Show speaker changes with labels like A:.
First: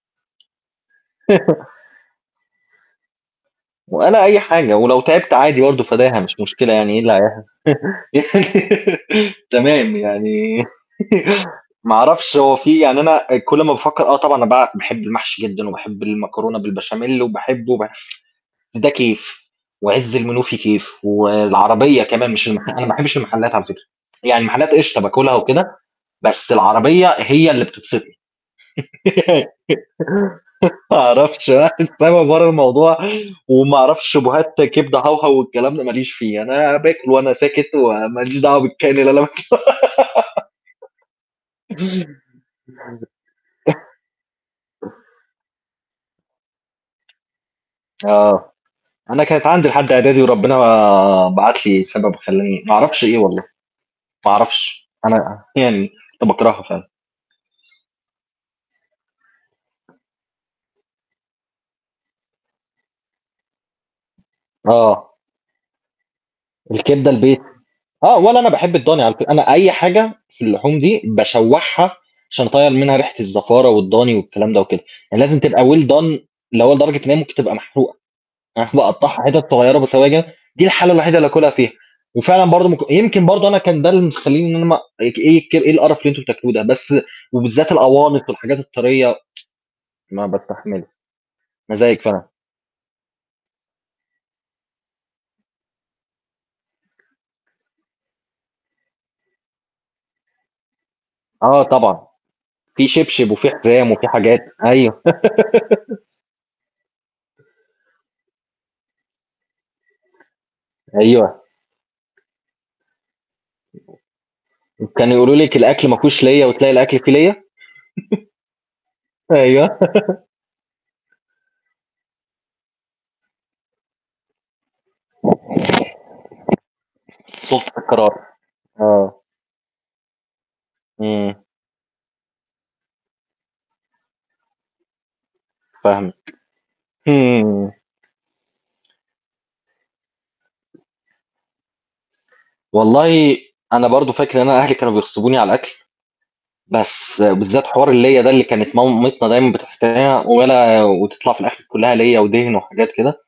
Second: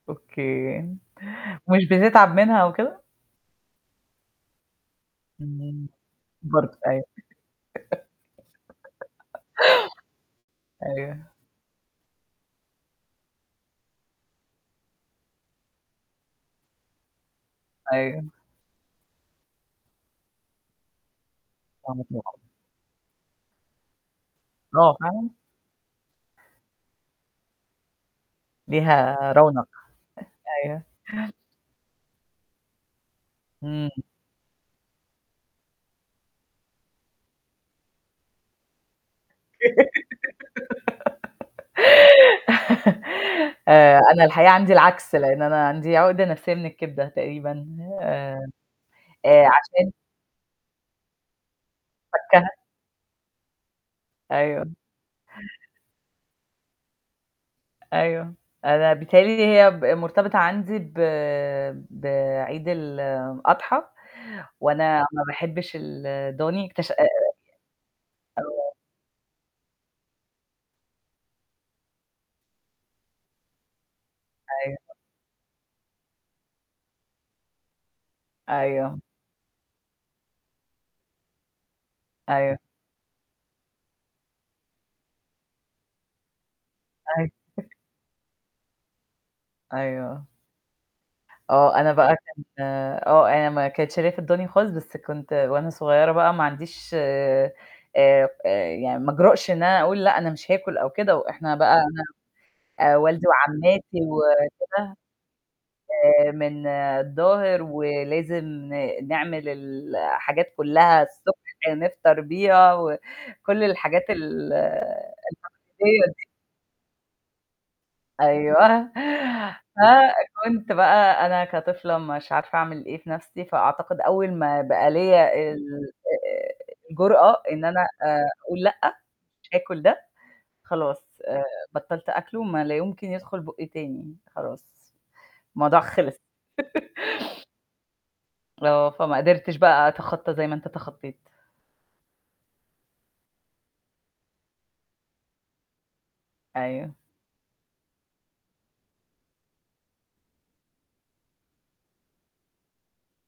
A: أوكي، مش بتتعب منها وكده؟
B: وأنا أي حاجة ولو تعبت عادي برضه
A: إمم،
B: فداها مش مشكلة
A: برضوه
B: يعني إيه
A: أيوه.
B: اللي هيح تمام، يعني
A: أيوه.
B: ما أعرفش هو في يعني أنا كل ما باتفكّر آه، طبعًا بقى باحب المحشي جدًا وباحب المكرونة بالبشاميل وباحب وباح
A: أيوه.
B: ده كيف وعِز المنوفي كيف والعربية كمان
A: [unintelligible]
B: مش المح أنا ما باحبش المحلات على فكرة، يعني المحلات
A: آه،
B: إشطة
A: فاهم؟
B: باكلها وكده بس العربية هي اللي بتبسطني.
A: ليها رونق، أ أيوه.
B: ما أعرفتش [unintelligible] برّه الموضوع وما
A: إمم.
B: أعرفش [unintelligible] كبدة هوهو والكلام ده ما ليش فيه، أنا باكل وأنا ساكت وما ليش دعوة بالكائن اللي أنا باكله
A: آآ، أنا الحقيقة عندي العكس، لأن أنا عندي عقدة نفسّة من كبدة تقريبًا آآ
B: آه، أنا
A: آآ
B: كانت عندي لحد
A: عشان
B: إعدادي وربّنا بعت لي سبب
A: [unintelligible]
B: خّلاني ما أعرفش إيه والله، ما
A: أيوه.
B: أعرفش، أنا يعني باكرها فعلًا.
A: أيوه. أنا بتهيّأ لي هي ب مرتبطة عندي ب بعيد الأضحى، وأنا
B: آه.
A: ما باحبش الدوني اكتش آآ
B: الكبدة
A: آآ
B: البيتي. آه، ولا أنا
A: آه.
B: باحب الضاني على فك أنا أي حاجة في اللحوم دي باشوّحها عشان أطيّر منها ريحة الزفارة والضاني والكلام ده
A: أيوه.
B: وكده، يعني لازم تبقى Well done اللي هو لدرجة إنّها تبقى محروقة، فأنا
A: أيوه.
B: اقطّعها حتت صغيرة بسواجا، دي الحالة الوحيدة اللي أكلها فيها وفعلًا
A: أيوه.
B: برضه م يمكن برضه أنا كان ده المس مخلّيني إن أنا ما اك ايك إيه القرف اللي أنتم بتاكلوه ده، بس
A: أيوه.
B: وبالذات الأوانص والحاجات الطارية
A: أيوه.
B: ما
A: آه.
B: باستحملش.
A: آه، أنا
B: مزاجِك
A: بقى
B: فعلًا.
A: كنت آه، آآ م كانت شارياه في الدوني خالص، بس كنت وأنا صغيرة بقى ما عنديش آآ آآ، يعني ما أجرأش إن أنا أقول لأ، أنا مش هاكُل أو كده وإحنا
B: آه
A: بقى
B: طبعًا،
A: [unintelligible]
B: في
A: آآ، والدي
B: شبشب وفي حزام
A: وعمّاتي
B: وفي حاجات
A: وكده
B: أيوه.
A: آآ، من الضاهر ولازم نعمل ال الحاجات كلّها الصبح
B: أيوه.
A: كده نفطر بيها وكل الحاجات
B: كانوا
A: الـتقليدية
B: يقولوا لِك الأكل ما فيهوش
A: ديه.
B: ليّة وتلاقي الأكل فيه ليّة؟
A: أيوه،
B: أيوه.
A: فكنت بقى أنا كطفلة مش عارفة أعمل إيه في نَفْسي، فأعتقد أول ما بقى ليّا ال آآ، الجرأة إن
B: سُلطة
A: أنا
B: القرار،
A: آآ أقول لأ،
B: آه.
A: مش هاكُل ده، خلاص آآ،
B: إمم.
A: بطّلت أكله ما لا يمكن يدخل بُقي تاني خلاص الموضوع خلص.
B: فاهمِك، إمم.
A: آه، فما قدرتش بقى أتخطّى زي ما أنت اتخطّيت.
B: والله أنا برضه فاكر إن أنا أهلي كانوا بيخصبوني على الأكل،
A: أيوه.
B: بس بالذات حوار الليّة ده اللي كانت مامتنا دايمًا [unintelligible] وأنا وتطلع في الأخر كلّها ليّة ودِهن وحاجات كده.